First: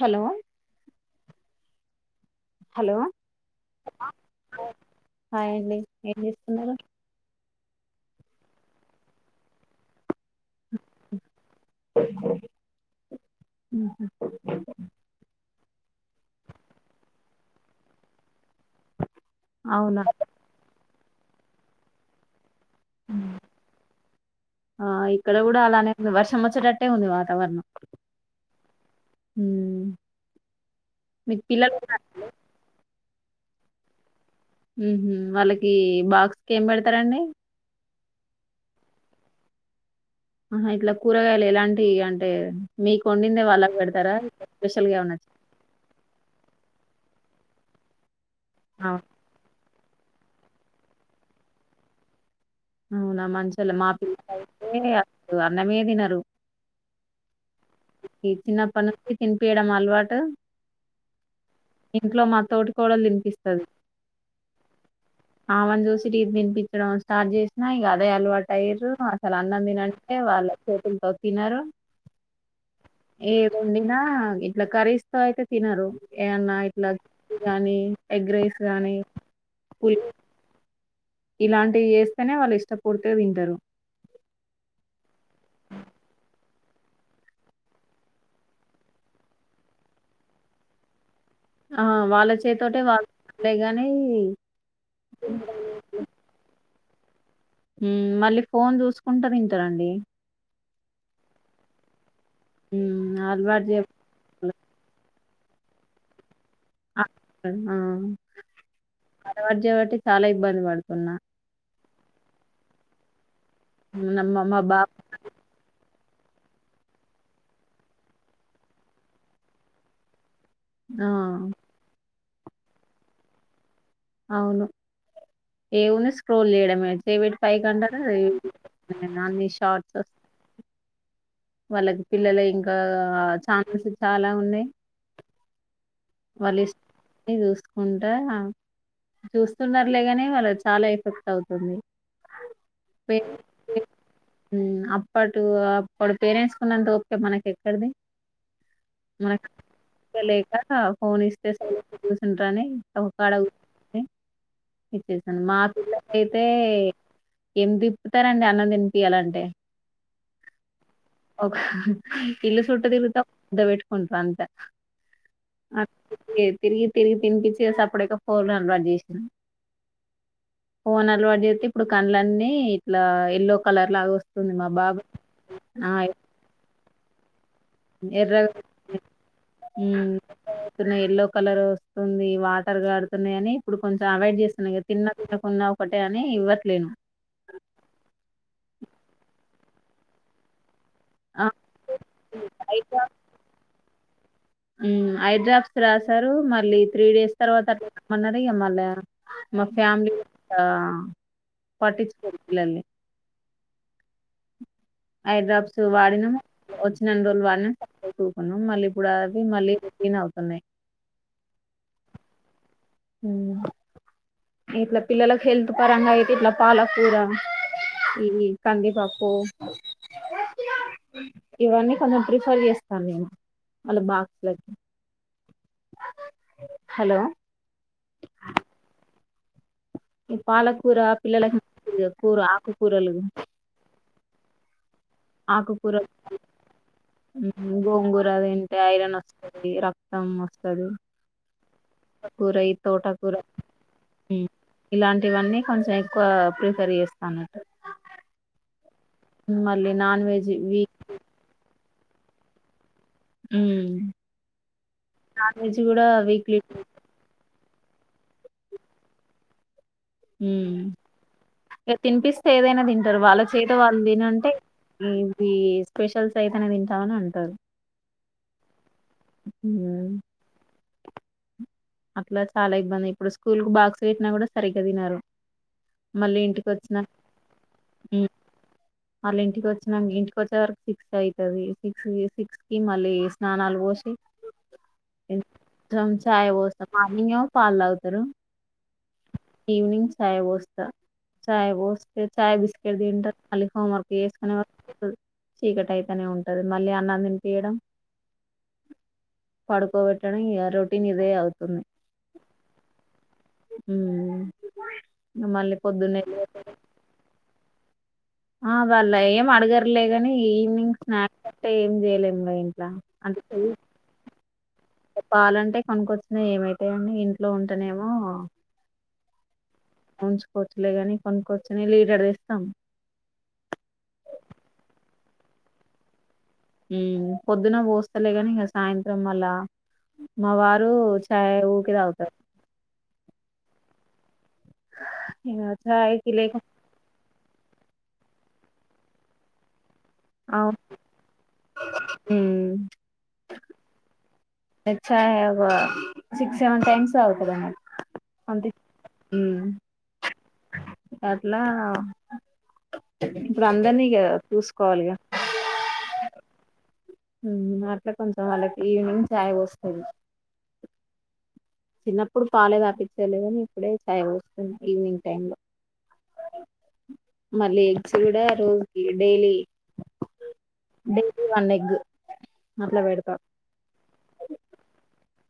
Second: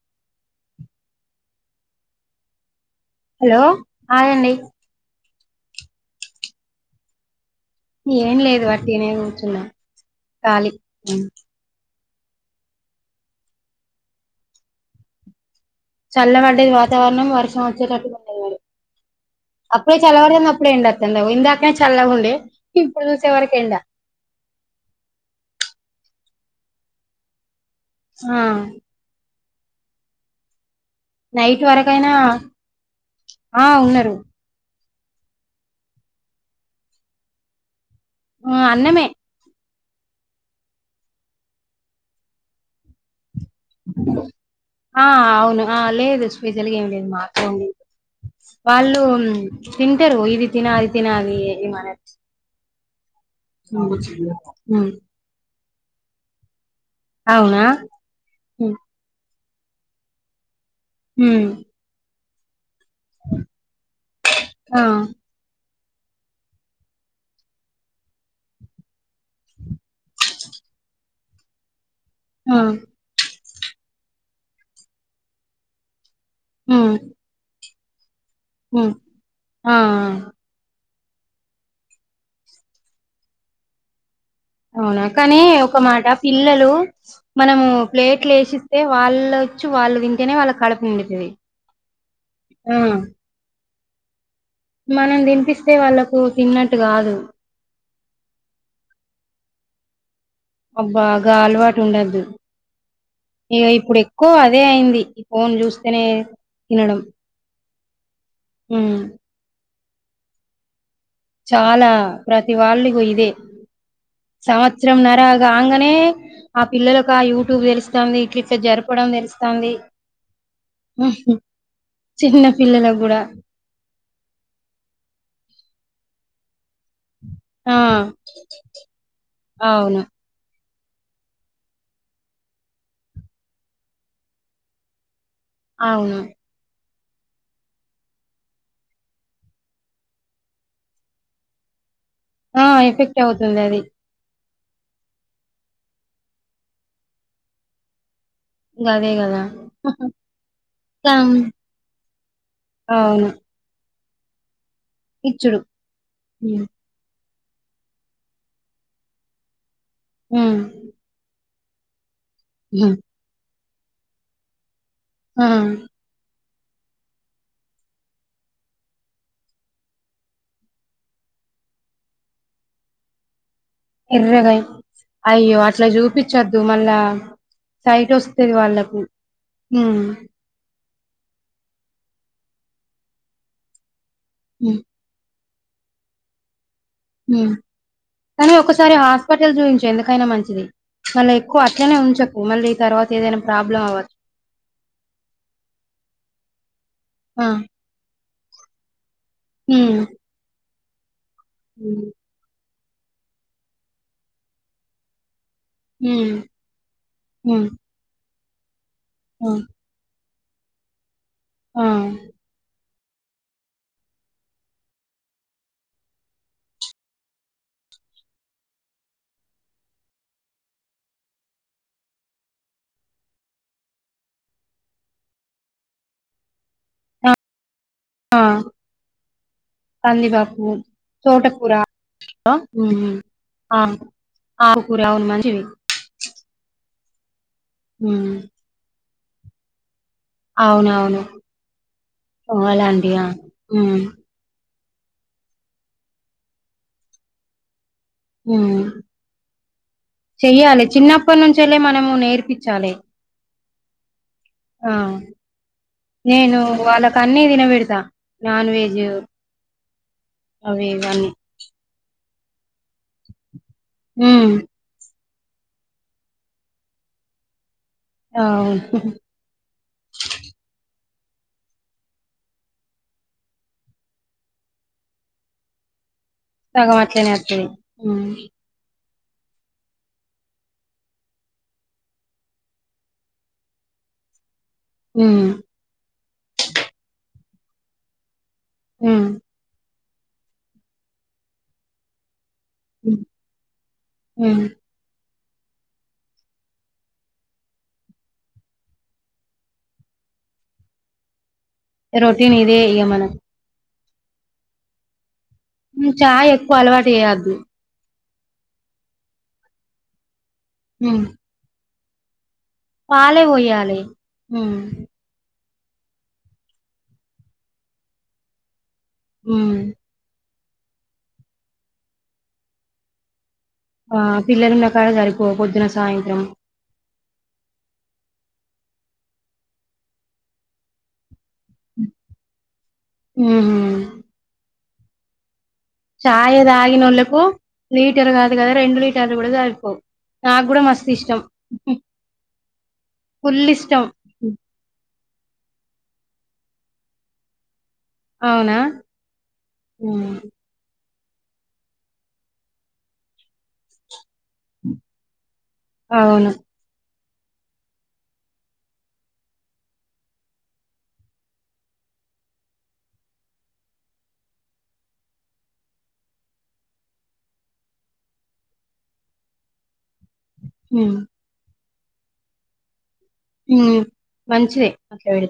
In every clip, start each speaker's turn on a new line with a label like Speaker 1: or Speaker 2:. Speaker 1: Hello hello
Speaker 2: hello hi అండి
Speaker 1: హాయండి ఏం చేస్తున్నారు
Speaker 2: ఏం లేదు వట్టిగనే కూర్చున్నం కాలీ
Speaker 1: మ్ హు
Speaker 2: చల్లబడ్డది వాతావరణం వర్షం వచ్చేటట్టుగున్నది అప్పుడే
Speaker 1: అవునా
Speaker 2: చలపడుతుంది అప్పుడే ఎండోతంది అగొ ఇందాకనే చళ్ళగుండె
Speaker 1: ఆ ఇక్కడ కూడా అలానే ఉన్ వర్ష్ ర్షమొచ్చేటట్టే ఉంది వాతవరణం
Speaker 2: ఆ
Speaker 1: మ్
Speaker 2: నైట్ వరకైనా ఆ ఉన్నారు
Speaker 1: మ్ హు వాళ్ళకి బాక్స్ కేం పెడుతారండి
Speaker 2: ఆ అన్నమే
Speaker 1: ఆహా ఇట్లా కూరగాయలు ఎలాంటివి అంటే మీకొండి డిందే వాళ్ళక్ పెడుతారా స్పెషల్గా ఏమన్న చే
Speaker 2: సాషాల్గా ఏం లేదు మాకు వండిన్ వాళ్ళు
Speaker 1: అవు-
Speaker 2: తింటారు ఇది తిన అది తిన అని ఏ మనర్
Speaker 1: అవునా మంచ్చోళ్ళే మా
Speaker 2: మ్
Speaker 1: పిల్లలయితే అన్నమే తినరు
Speaker 2: అవునా
Speaker 1: ఇ
Speaker 2: మ్
Speaker 1: చిన్నప్పటి నుంచి పీయడం అలవాటు
Speaker 2: మ్
Speaker 1: ఇంట్లో మా తోటి కోడలు తినిపిస్తది
Speaker 2: ఆ
Speaker 1: ఆమెన్ చిరి తీపిస్తది ఆమె స్టాట్ చే నా ఇగ అదే అలవాటు అయ్యేర్రు అసలు అన్న తినంటే వాళ్ళ చేతుల్తో తినారు
Speaker 2: ఆ
Speaker 1: ఏ ది వండినా ఇట్లా కరీస్ తో అయితే తినరు ఏమన్నా ఇట్లా
Speaker 2: మ్
Speaker 1: కానీ ఎగ్రేస్
Speaker 2: మ్
Speaker 1: గానీ
Speaker 2: ఆ
Speaker 1: పుల్
Speaker 2: ఆ
Speaker 1: ఇలాంటివి చేస్తేనే వాళ్ళు ఇష్టపూర్తిగ తింటరు
Speaker 2: అవునా కానీ ఒక మాట పిల్లలు మనము ప్లేట్లేసిస్తే వాళ్ చ్చు వాళ్ళు తింటేనే వాళ్ళ కడుపు నిండుతది
Speaker 1: ఆ వాళ్ళ
Speaker 2: ఆ
Speaker 1: చేయితోటే వాళ్ళ లే గాని
Speaker 2: మనం తినిపిస్తే వాళ్ళలకు తిన్నట్టు కాదు
Speaker 1: మ్ మళ్ళీ ఫోన్ చూసుకుంటా తింటారండి
Speaker 2: అబ్బా గా అలవాటు ఉండోద్దు
Speaker 1: మ్మ్
Speaker 2: ఇగ
Speaker 1: అలవాటు చే
Speaker 2: ఇప్పుడు ఎక్కువ అదే అయింది ఫోన్ చూస్తేనే తినడం ఉమ్
Speaker 1: అలవాటు చేయబట్టి చాలా ఇబ్బంది పడుతున్నా
Speaker 2: చాలా ప్రతి వాళ్ళు ఇగో ఇదే
Speaker 1: నా- మా మా బాబు
Speaker 2: సంవత్సరం నర కన్గనే ఆ పిల్లలకు ఆ యూట్యూబ్ తెలుస్తది ఇట్లిట్ల జరపడం తెలుస్థంది
Speaker 1: ఆ
Speaker 2: చిన్న పిల్లలకు కూడా
Speaker 1: అవును ఏవున్న స్క్రోల్ చేయడమే చెయ్యి పెట్టి పై
Speaker 2: ఆ
Speaker 1: కంటరు అన్ని షార్ట్స్
Speaker 2: అవును
Speaker 1: వాళ్ళకి పిల్లలు ఇంకా ఛాన్స్ చాలా ఉన్నాయి
Speaker 2: అవును
Speaker 1: అన్ని చూసుకుంటా చూస్తున్నార్లేగాని వాళ్ళక్ చాలా ఎఫెక్ట్ అయితుంది
Speaker 2: ఆ ఎఫెక్టే అవుతుంది అది
Speaker 1: మ్ అప్పడు అప్పుడు పేరెంట్స్ కున్నంత ఓపిక మనకేక్కడిది
Speaker 2: గదే గదా
Speaker 1: మనక్ [unintelligible] లేక ఫోన్
Speaker 2: కం
Speaker 1: ఇస్తే సైలెంగా కూసుంటారాని
Speaker 2: అవును
Speaker 1: ఒకకాడ కుకొని ఇచ్చేసాను
Speaker 2: ఇచ్చుడు
Speaker 1: మా పిల్లకైతే
Speaker 2: హ్మ్
Speaker 1: ఏం తిప్పుతారండి అన్నం తినిపియాలంటే
Speaker 2: ఆ
Speaker 1: ఒక ఇళ్ళు సుట్టు తిరుగుతే ఒక ముద్ద పెట్టుకుంటారు అంత
Speaker 2: ఆ
Speaker 1: అట్లే తిరిగి తిరిగి తినిపిచ్చి ఇగ సప్పుడేక ఫోన్ అలవాటు చేసిిన ఫోన్ అలవాటు చేతే ఇప్పుడు కళ్డ్లన్నీ ఇట్లా ఎళ్ళో
Speaker 2: ఎర్రగై అయ్యో అట్లా
Speaker 1: ఆ
Speaker 2: చూపించోద్దు మళ్ళా సైట్
Speaker 1: ఎర్రగా
Speaker 2: వస్తది వాళ్ళకు మ్
Speaker 1: స్తున్నాయ్ ఎల్లో కలర్ వస్తుంది వాటర్ కారుతున్నాయని ఇప్పుడు కొంచెం అవాయిడ్ చేస్తున్నా
Speaker 2: హ్మ్
Speaker 1: ఇగ తిన్న తిన ఉన్నా ఒకటే అని ఇవ్వట్లేను
Speaker 2: హ్మ్ కానీ ఒకసారి హాస్పిటల్ చూయించు ఎందుకైనా మంచిది మళ్ళీ
Speaker 1: ఆ
Speaker 2: ఎక్కువ అట్లనే ఉంచకు మళ్ళీ ఈ తర్వాత ఏదైనా ప్రాబ్లమ్ అవ్వచ్
Speaker 1: మ్ హేడ్రప్స్ రాసారు మళ్ళీ త్రీ డేస్
Speaker 2: ఆ
Speaker 1: తర్వాత రమ్మన్నారు ఇగ మళ్ళీ మా
Speaker 2: హ్మ్
Speaker 1: ఫ్యాలీ ళ్ళ
Speaker 2: హ్మ్
Speaker 1: పట్టించ్చుకోరు పిల్లల్ని ఐడ్రాప్స్
Speaker 2: హ్మ్
Speaker 1: వాడినాం వచ్చినన్ని రెండు రోజులు
Speaker 2: హ్మ్.
Speaker 1: వాడినాం సప్పుడే ఉకున్నాం మళ్ళీప్ ఇప్పుడు అవి
Speaker 2: హ్మ్.
Speaker 1: మళ్ళీ రిలీన్ అవుతున్నాయి
Speaker 2: ఆ
Speaker 1: మ్ ఇట్లా పిల్లలకు హెల్తే పరంగా అయితే ఇట్లా పాలకూర ఇవి కంది పప్పు ఇవన్నీ కొంచెం ప్రిఫర్ చేస్తాను నేను వాళ్ళ బాక్స్ లకి హలో
Speaker 2: ఆ ఆ కంది
Speaker 1: ఈ
Speaker 2: పప్పు
Speaker 1: పాలకూర
Speaker 2: తోట
Speaker 1: పిల్లలకి
Speaker 2: కూర
Speaker 1: కూర
Speaker 2: లో
Speaker 1: ఆకుకూరలు
Speaker 2: మ్ ఆ ఆకు
Speaker 1: ఆకుకూరలు
Speaker 2: హ్మ్
Speaker 1: గోంగూరా తింటే ఐరన్ వస్తుంది రక్ క్తం వస్తది
Speaker 2: అవునవును.
Speaker 1: కూర ఈ తోట
Speaker 2: అలాంటియా?
Speaker 1: కూర
Speaker 2: హ్మ్.
Speaker 1: మ్ ఇలాంటివన్నీ కొంచెం ఎక్కువ ప్రిఫెర్ చేస్తాఅన్నట్టు
Speaker 2: మ్
Speaker 1: మళ్ళీ నాన్ వెజ్ వీక్
Speaker 2: ట్లే మనము నేర్పించాలి
Speaker 1: మ్
Speaker 2: ఆ
Speaker 1: వీక్లీ
Speaker 2: నేను
Speaker 1: టూ
Speaker 2: వాళ్ళకు అన్నీ తినబెడు త నన్ వెజ్
Speaker 1: మ్
Speaker 2: అవి ఇవన్నీ.
Speaker 1: ఇగ తినిపిస్తే ఏదైనా తిం ంటారు వాళ్ళ చేత వాళ్ళు తినంటే
Speaker 2: హ్మ్.
Speaker 1: ఎం ఇ స్పెషల్స్ అయితేనే తింటామని అంటారు
Speaker 2: అవును
Speaker 1: మ్ అట్లా చాలా ఇబ్బంది ఇప్పుడు స్కూల్ కు బాక్స్ పెట్టినా కూడా సరిగ్గా తినారు మళ్ళీ
Speaker 2: సగం
Speaker 1: ఇంటికోచ్చిన
Speaker 2: అట్లనే అత్తది. హ్మ్.
Speaker 1: మ్ మళ్ళి ఇంటికి వచ్చినాక్ ఇంటికోచ్చే వరకు సిక్స్ అయితది సిక్స్ సిక్స్ కి మళ్ళీ స్నానాలు పో సి
Speaker 2: హ్మ్.
Speaker 1: చం చాయా పోస్త మార్నింగ్ ఏమో పాలు తాగుతారు
Speaker 2: హ్మ్.
Speaker 1: ఈవినింగ్ చాయ్ పోస్తా చాయ్ పోస్తే చాయ్ బిస్కెట్
Speaker 2: హ్మ్.
Speaker 1: తింటారు మళ్ీ హోమ్వర్క్ చేసుకునే
Speaker 2: హ్మ్.
Speaker 1: వరకు ఫుడ్డు చీకటి అయితేనే ఉంటది మళ్ళీ అన్నం తినిపియడం పడుకోబెట్టడం ఇగ రొటీన్ ఇదే అవ్
Speaker 2: రోటీన్ ఇదే ఇగ మనం
Speaker 1: మ్
Speaker 2: నువ్ చాయ్ ఎక్కువ అలవాటు చెయ్యొద్దు
Speaker 1: ఆ వాళ్ళ ఏం అడగర్లే కాని ఈవినింగ్
Speaker 2: హ్మ్.
Speaker 1: స్నాక్స్ అట్టే ఏం చేయలేముగ ఇం
Speaker 2: పాలే పోయ్యాలి మ్
Speaker 1: పాలంటే కొనుకొచ్చినై ఏమైతాయండి ఇంట్లో ఉంటేనేమో
Speaker 2: మ్
Speaker 1: ఉంచుకోవచ్చులే గాని కొనుక్కోవచ్చని లీడర్ ఇస్తాం
Speaker 2: ఆ పిల్లలు ఉన్న కాడ సరిపో పొద్దున సాయంత్రం
Speaker 1: పొద్దున్న పోస్తలే కానీ ఇంక సాయంత్రం వళ్ళ మా వారు చాయ ఊకే తాగుతారు
Speaker 2: ఉమ్మ్
Speaker 1: ఇగా
Speaker 2: చాయ్ తాగినోళ్లకు లీటర్ కాదు కద రెడు లలీటర్ కూడా సరిపోవ్ నాకు
Speaker 1: అవును
Speaker 2: కూడా మస్తు ఇష్టం ఫుల్ ఇష్టం
Speaker 1: తెలుసా ఇవ సిక్స్ సెవెన్ టైమ్స్ తాగుతది
Speaker 2: అవునా మ్మ్
Speaker 1: అట్లా ఇప్పుడు అందరినీ ఇగ చూసుకోవాలిగా
Speaker 2: అవును
Speaker 1: అట్లా కొంచెం వాళ్ళకి ఈవినింగ్ చఛాయ్ వస్తుంది చిన్నప్పుడు పాలే దాపించలేదని ఇప్పుడే చాయ్ పోస్తుంది ఈవినింగ్ టైమ్ లో మళ్ళీ ఎగ్స్ కూడా రోజుకి డైలీ
Speaker 2: ఉమ్
Speaker 1: డైలీ వన్ ఎక్ మట్లా పెడ్తామ్
Speaker 2: ఉ మంచిదే అట్లా పెడితే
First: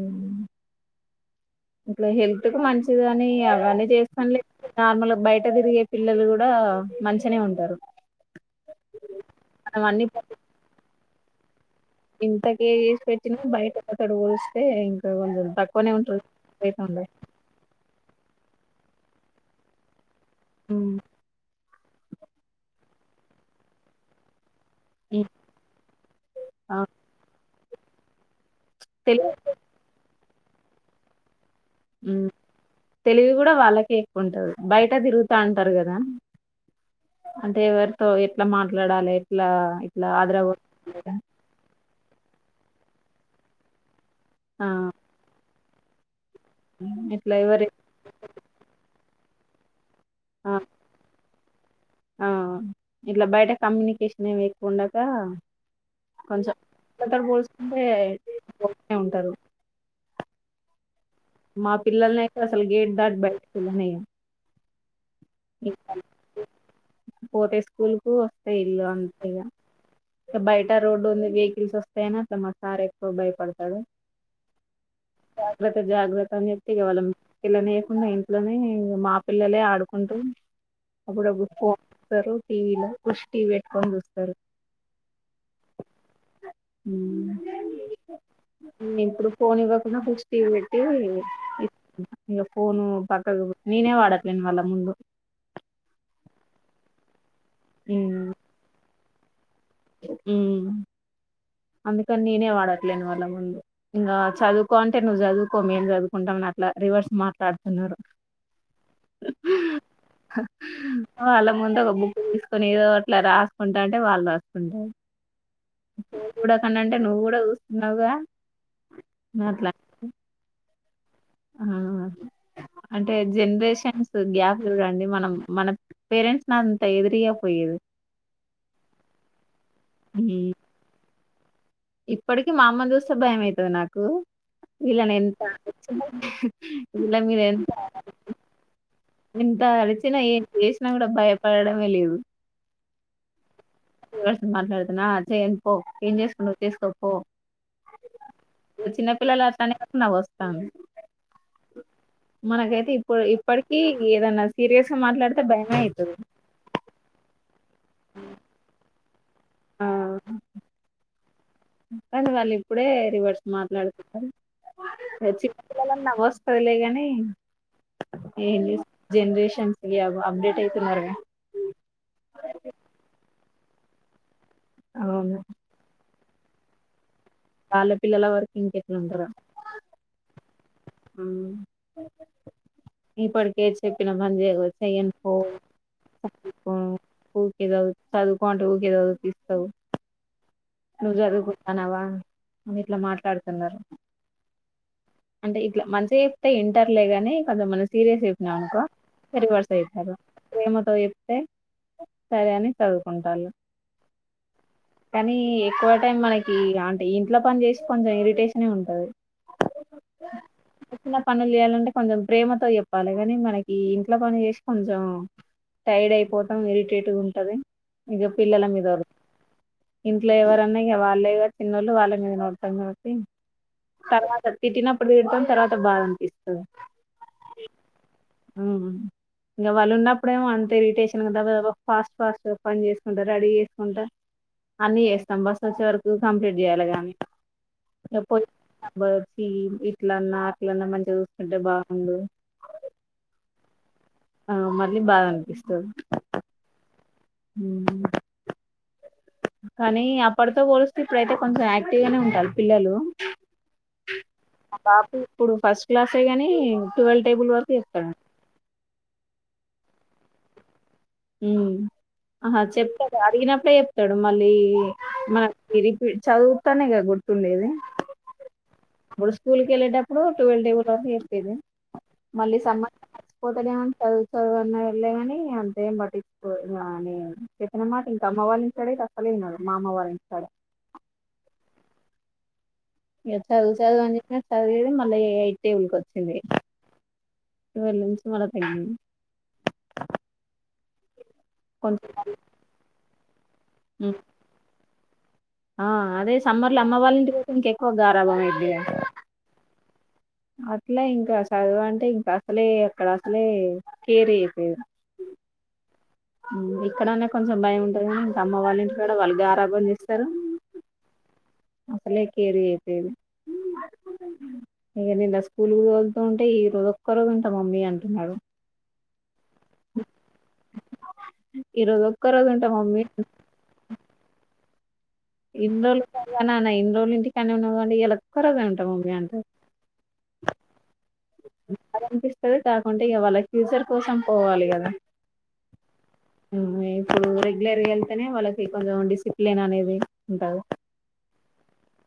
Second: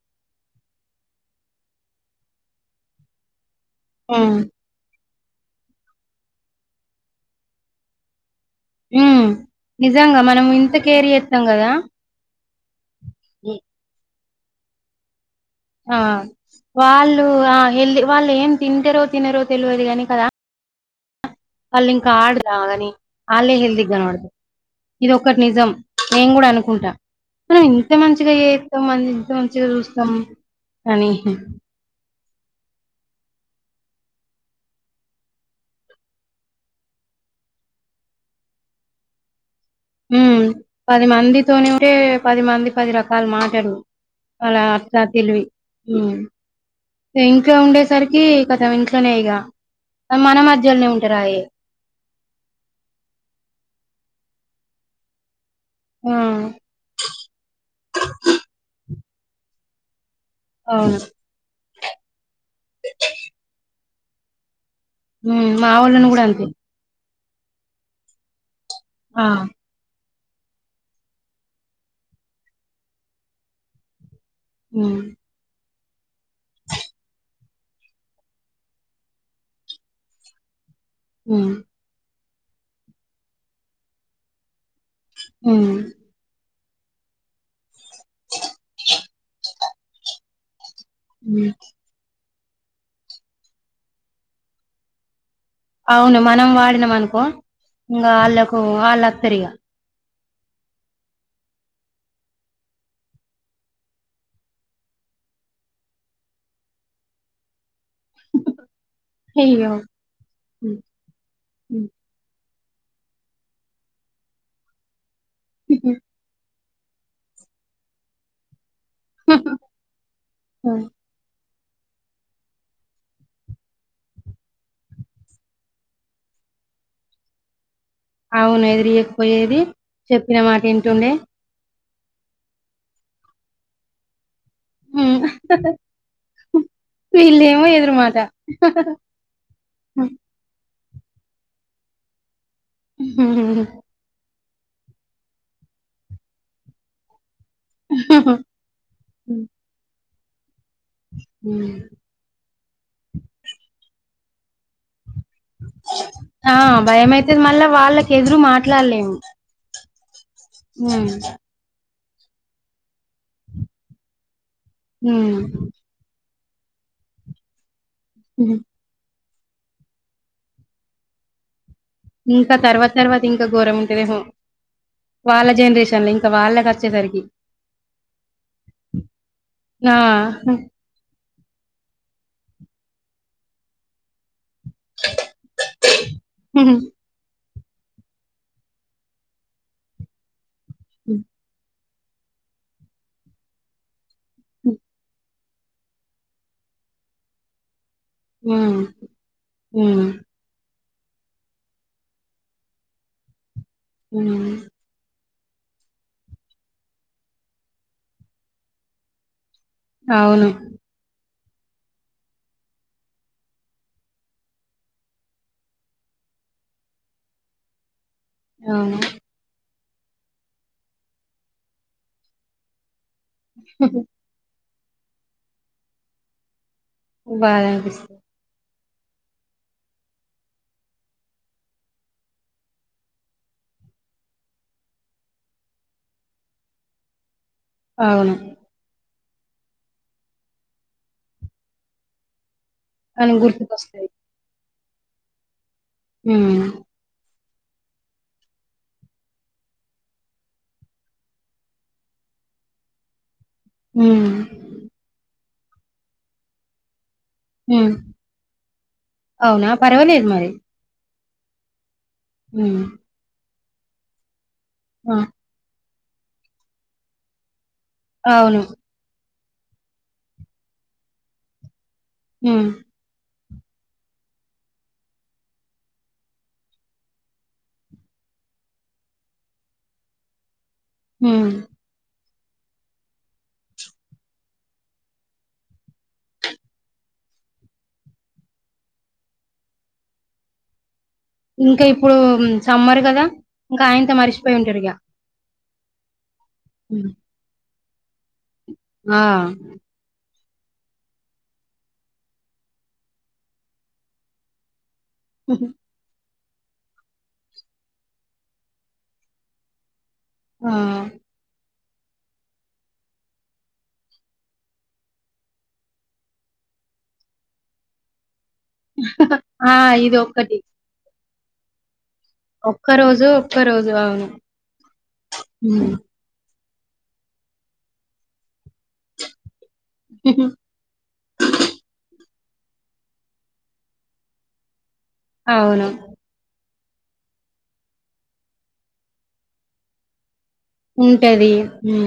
Speaker 1: ఉమ్మ్ హెల్త్ కి మంచిది కానీ అవన్నీ
Speaker 2: ఉమ్
Speaker 1: చేస్తానులే నార్మల్ బయట తిరిగే పిల్లలు కూడా మంచినే ఉంటారు
Speaker 2: ఉ
Speaker 1: మనం అన్ని
Speaker 2: నిజంగా మనం ఇంత కేర్ చేస్తాం కదా
Speaker 1: ఇంతకే చేసి పెట్నా బయట అతడు పోలిస్తే ఇంకా కొం
Speaker 2: ఆ వాళ్ళు ఆ హల్ వాళ్ళు ఏం తింటారో తినరో తెలియదు కాగాని కదా
Speaker 1: మ్మ్
Speaker 2: వళిక ఆడదవగని అల్లేే హల్దగా కనవడతారు ఇది ఒకక్కటి నిజం నేం కూడా అనుకుంటా మనం ఇంత మంచిగా మంది ఇంత
Speaker 1: తెలివి
Speaker 2: మంచిగా చూస్తాం కానీ
Speaker 1: తెలివి కూడా వాళ్ళకే ఎక్కువంటది బయట తిరుగుతా ఉంటారు కదా అంతేవరితో ఎట్లా మాట్లాడాలే ఎట్లా ఇట్లా
Speaker 2: ఉ
Speaker 1: ఆదరాగ
Speaker 2: పది మందితోనే ఉంటే పది మంది పది రకాల మాటలు అలా
Speaker 1: ఆ
Speaker 2: అర్లా తెలివి
Speaker 1: ఇట్లా
Speaker 2: ఇంట్లో
Speaker 1: ఎవరి
Speaker 2: ఉండేసరికి కత ఇంకా తోనే ఇగా
Speaker 1: ఆ ఆ ఇట్లా బయట కమ్యూనికషన్ నేను ఎక్కు ఉడాక
Speaker 2: ఆ
Speaker 1: కొంచెం అందరితో పోల్సుకుంటే ఉంటారు
Speaker 2: అవును
Speaker 1: మా పిల్లలు అయితే అసలు గేటు దాటి బయటికి వెళ్ళనీయం
Speaker 2: మా మా వాళ్ళను కూడా అంతే
Speaker 1: పోతే స్కూల్ కు వస్తేయి ఇల్లు
Speaker 2: ఆ
Speaker 1: అంతేగా ఇగా బయట రోడ్డు ఉంది వెహికల్స్ వస్తాయనా అట్లా మ సార్ ఎక్కువ భయపడతాడు
Speaker 2: అ
Speaker 1: జాగ్రత్త జాగ్రత్త అని చెప్తే ఇవాళం ఇిల లేయకుండా ఇంట్లోనే మా పిల్లలే ఆడుకు ఉంటు అప్పుడుప్పుడు
Speaker 2: ఉమ్
Speaker 1: ఫోన్ చూస్తారు టీవీలో వష్టి పెట్టుకొని చూస్తారు
Speaker 2: మ్మ్
Speaker 1: మ్ ఇప్పుడు ఫోన్ ఇవ్వకున్న ఖుషి టీవి పెట్ ట్టి
Speaker 2: ఉమ్
Speaker 1: ఇగ ఫోను పక్కకు నేనే వాడట్లేను వాళ్ళ ముందు
Speaker 2: అవును మనం వాడినాం అనుకో ఇంగ వాళ్ళకు వాళ్ళు అత్తరిగా
Speaker 1: మ్ అందుకని నేనే వాడట్లేని వాళ్ళ ముందు ఇంగ చదువుకో అంటే నువ్వు చదువుకో మేము చదువుకుంటాం మట్లా రివర్స్ మాట్లాడ్ తున్నూరు
Speaker 2: అయ్యో హ్మ్.
Speaker 1: వాళ్ళ ముందు ఒక బుక్ తీస్ కొని ఏదో అట్ల రాసుకుంటంటే వాళ్ళు రాసుకుంటారు
Speaker 2: హ్మ్.
Speaker 1: ఫోన్ ఆనంటే నువ్వు కూడా చూస్తున్నావుగా అట్లా
Speaker 2: ఆ!
Speaker 1: ఆ అంటే జనరేషన్స్ గ్యాప్ చూడండి మనం మన పేరెంట్స్ ని అంత ఎదురియపోయేది
Speaker 2: అవును ఎదురియకపోయేది చెప్పిన మాట ఇంటుండే
Speaker 1: ఇప్పటికి మా అమ్మను చూస్తే భయం అయితది నాకు వీళ్ళను
Speaker 2: హ్మ్.
Speaker 1: ఎంత ఆరిచిన వీళ్ల మీద
Speaker 2: వీళ్ళేమో
Speaker 1: ఎంత
Speaker 2: ఎదురు మాట.
Speaker 1: ఎంత అరిచినా ఏం చేసినా కూడా భయపడడమే లేదు
Speaker 2: హ
Speaker 1: మాట్లాడుతేనా ఆ చెయ్యన్ పో ఏం చేసుకుంటావో చేసుకపో ఇంగ చిన్నపిిల్లలు అట్లా అనేసరికి నవ్వొస్తానంది
Speaker 2: మ్
Speaker 1: మనకైతే ఇప్పుడు ఇప్పటిక ఏదన్నా సీరియస్ గా మాట్లాడితే భయమే అయితది
Speaker 2: ఆ భయమైతది మళ్ళా వాళ్ళకి ఎదురు మాట్లాడలేము
Speaker 1: ఆ
Speaker 2: మ్
Speaker 1: కాని వాళ్ళు ఇప్పుడే రివర్స్ మాట్లాడుతున్నారు
Speaker 2: హ్మ్.
Speaker 1: చిన్న పిల్లలని నవ్వోస్ పదులే కాని ఏం
Speaker 2: హ్మ్.
Speaker 1: చెస్ జనరేషన్స్ అప్డేట్ అవుతున్నారుగా
Speaker 2: ఇంకా తర్వాత తర్వాత ఇంకా ఘోరం ఉంటదేమొ వాళ్ళ జనరేషన్ లో ఇంకా ఇంకా వాళ్ళకచ్చేసరికి
Speaker 1: వళ్ళ పిల్లల వరకి ఇంకెట్లుంటారో
Speaker 2: ఆ!
Speaker 1: ఆ ఇప్పుటికే చెప్పిన పని చేయ చెయ్యను పో
Speaker 2: హ్మ్.
Speaker 1: [unintelligible] ఏదో చదువుకో అంటే ఊకె చదివిపిస్తావ్ నువ్వు చదువుకుంటనవా అని ఇట్లా మాట్లాడుతున్నారు
Speaker 2: హ
Speaker 1: అంటే ఇట్లా మంచిగ చెప్తే ఇంటర్లేగాని కొంత మన సిరిస్ గ చెప్పినం అనుకో
Speaker 2: హ్మ్.
Speaker 1: రివర్స్
Speaker 2: హ్మ్.
Speaker 1: అయితరు ప్రేమ తో చెప్తే సరే అని చదువుకుంటాళ్ళు
Speaker 2: మ్
Speaker 1: కానీ ఎక్కువ టైం మనకి అంటే ఇంట్ల పని చేసి కొంచెం ఇరిటేషనే ఉంటది
Speaker 2: అవును
Speaker 1: చిన్న పనులు చేయాలంటే కొంచెం ప్రేమతో చెప్పాలి కానీ మనకి ఇంట్ల పని చేసి కొంచెం టైడ్ అయిపోవతం ఇరిటేట్ గ ఉంటది ఇగ పిల్లల మీద
Speaker 2: అవును.
Speaker 1: ఒర్రు ఇంట్ల ఎవర న్న ఇగ వాళ్ళే గ చిన్నోళ్ళు వాళ్ళమీద నే ఒర్రుతం కాబట్టి తర్వాత తిట్టినప్పుడు తిడుతాం తర్వాత బాదా అనిపిస్తది
Speaker 2: బాధనిపిస్తుంది.
Speaker 1: ఉమ్. ఇంకా వాళ్ళు ఉన్నప్పుడేమో అంతే ఇరిటేషన్ కదా ఫాస్ట్ ఫాస్ట్ పని చేసుకుంటా రెడీ చేసుకుంటా. అన్ని చేస్తాం బస్ వచ్చే వరకు కంప్లీట్ చేయాలి గానీ
Speaker 2: అవును.
Speaker 1: ఆహ్. ఈ ఇట్లన్నా అట్లన్నా మంచిగా చూసుకుంటే బాగుండు.
Speaker 2: మనకు గుర్తుకొస్తాయి.
Speaker 1: ఆ మళ్ళీ బాద అనిపిస్తది.
Speaker 2: ఉమ్.
Speaker 1: ఉమ్. కానీ అప్పటితో పోలిస్తే ఇప్పుడైతే కొంచెం యాక్టివ్ గానే ఉంటాలి పిల్లలు.
Speaker 2: హ్మ్.
Speaker 1: మా బాబు ఇప్పుడు ఫస్ట్ క్లాసే గాని. టువెల్ టెబుల్ వరకు
Speaker 2: హ్మ్.
Speaker 1: చెబుతాడు.
Speaker 2: అవునా పర్వాలేదు మరి.
Speaker 1: ఉమ్ ఆహా
Speaker 2: హ్మ్.
Speaker 1: చెప్తాడు అడిగినప్పుడే చెప్తాడు మళ్ళీ
Speaker 2: ఆ!
Speaker 1: మనకు తిరిగి. చదువుతానే కదా గుర్తుండేది.
Speaker 2: అవును.
Speaker 1: ఇప్పుడు స్కూల్కి వెళ్ళేటప్పుడు ట్వెల్వ్ టేబుల్ వరకు చెప్పేది మళ్ళీ ఈ
Speaker 2: హ్మ్.
Speaker 1: సమ్మర్. పోతాడులే అన్ చదువుతాడు అన్నాడులే కాని అన్. ఏం పట్టించుకోడు ఆహ్ ఇంకా నేను చెప్పిన మాట ఇంక అమ్మ వాళ్ల ఇంటి కాడైతే అసలే వీనడు మా అమ్మ వాళ్ళ ఇంటికాడ.
Speaker 2: ఉమ్.
Speaker 1: ఇక చదువు చదువు అని చెప్పిన చదివేది మళ్ళా ఎయిట్ టేబుల్ కి వచ్చింది. వెల్లుమ్స్ మళ్ళ [unintelligible] అయింది.
Speaker 2: ఇంకా ఇప్పుడు సమ్మరు కదా ఇంకా ఆఇంత మరిచిపోయి ఉంటాడు ఇంకా.
Speaker 1: ఆహ్ అదే సమ్మర్లు అమ్మ వాళ్ల ఇంటికి పోతే ఇంకా ఎక్కువగా గారాబం అయుదేమో.
Speaker 2: ఆహ్.
Speaker 1: అట్లా ఇంకా చదువు అంటే ఇంకా అసలే అక్కడ అసలే కేర్ చేయకపోయేది.
Speaker 2: ఉహూ.
Speaker 1: ఉమ్ ఇక్కడన్న కొంచెం భయం ఉంటాది కానీ ఇంకా అమ్మ వాళ్ళ ఇంటికాడా వాళ్ళు గారాభం చేస్తారు.
Speaker 2: ఆహ్.
Speaker 1: అసలే కేర్ చేయకపోయేది. ఇంకా నిన్న స్కూల్కుతోళ్తూంటే ఈ రోజు ఒక్క రోజు ఉంటా మమ్మీ అంటున్నాడు.
Speaker 2: ఆహ్ ఇది ఒక్కటి.
Speaker 1: ఈరోజు ఒక్క. రోజు ఉంటా
Speaker 2: ఒక్క
Speaker 1: మమ్మీ
Speaker 2: రోజు ఒక్క రోజు అవును.
Speaker 1: ఇన్ని
Speaker 2: హ్మ్.
Speaker 1: రోజులున్నవుగా నాన్న ఇన్ని రోజులు ఇంటి కాడనే ఉన్నావుగా అంటే ఇయళ ఒక్కరోజే ఉంటా మమ్మీ అంటాడు.
Speaker 2: ఉహూ.
Speaker 1: బాధ అనిపిస్తది కాకుంటే ఇక వాళ్ళ ఫ్యూచర్ కోసం పోవాలి కదా.
Speaker 2: అవును.
Speaker 1: ఉమ్ ఇప్పుడు రెగ్యులర్ గా వెళ్తేనే వాళ్ళకి కొంచెం డిసిప్లిన్ అనేది ఉంటది.
Speaker 2: ఉంటది ఉమ్.